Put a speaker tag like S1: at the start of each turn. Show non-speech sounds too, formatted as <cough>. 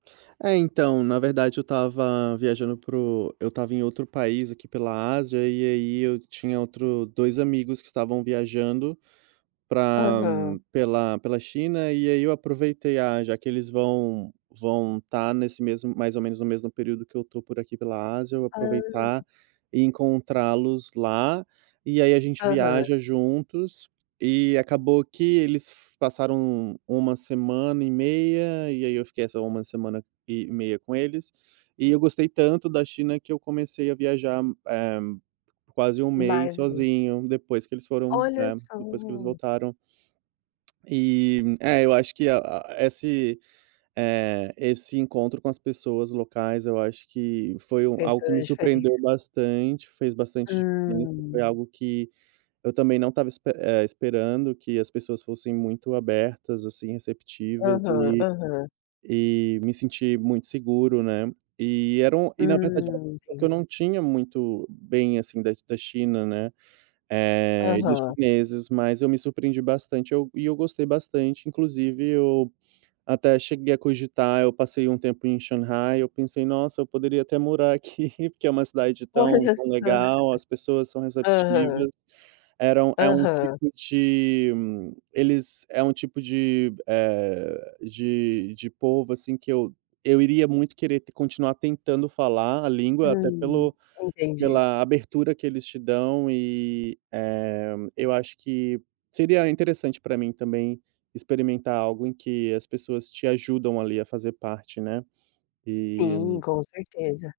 S1: É, então, na verdade eu estava viajando para o eu estava em outro país aqui pela Ásia, e aí eu tinha outro 2 amigos que estavam viajando para
S2: Aham.
S1: pela pela China, e aí eu aproveitei, "ah, já que eles vão vão estar nesse mesmo mais ou menos no mesmo período que eu estou por aqui pela Ásia, eu
S2: Ah.
S1: aproveitar e encontrá-los lá. E aí a gente
S2: Aham.
S1: viaja juntos". E acabou que eles f passaram 1 semana e meia, e aí eu fiquei essa 1 semana e meia com eles, e eu gostei tanto da China que eu comecei a viajar, eh, quase 1 mês
S2: Mais um.
S1: sozinho, depois que eles foram,
S2: Olha
S1: né depois que eles
S2: só.
S1: voltaram. E, é, eu acho que a a esse, eh, esse encontro com as pessoas locais, eu acho que foi um
S2: Fez
S1: algo que
S2: toda
S1: me surpreendeu
S2: diferença.
S1: bastante, fez bastante diferença,
S2: Hum.
S1: foi algo que eu também não estava esp eh, esperando, que as pessoas fossem muito abertas assim, receptivas,
S2: Aham,
S1: e
S2: aham.
S1: e me senti muito seguro, né, e eram e na verdade era um
S2: Hum,
S1: impressão que eu
S2: entendi.
S1: não tinha muito bem, assim, da da China, né, eh, e dos
S2: Aham.
S1: chineses, mas eu me surpreendi bastante, eu e eu gostei bastante, inclusive eu até cheguei a cogitar, eu passei um tempo em Shanghai, eu pensei: "Nossa, eu poderia até morar aqui", porque é uma cidade tão
S2: Olha
S1: tão
S2: só.
S1: legal, as pessoas são
S2: <laughs> Aham.
S1: receptivas, era um é um
S2: Aham.
S1: tipo de eles é um tipo de, eh, de de povo assim, que eu eu iria muito querer continuar tentando falar a língua, até
S2: Hum,
S1: pelo
S2: entendi.
S1: pela abertura que eles te dão, e, eh, eu acho que seria interessante para mim também, experimentar algo em que as pessoas te ajudam, ali, a fazer parte, né,
S2: Sim,
S1: e
S2: com certeza.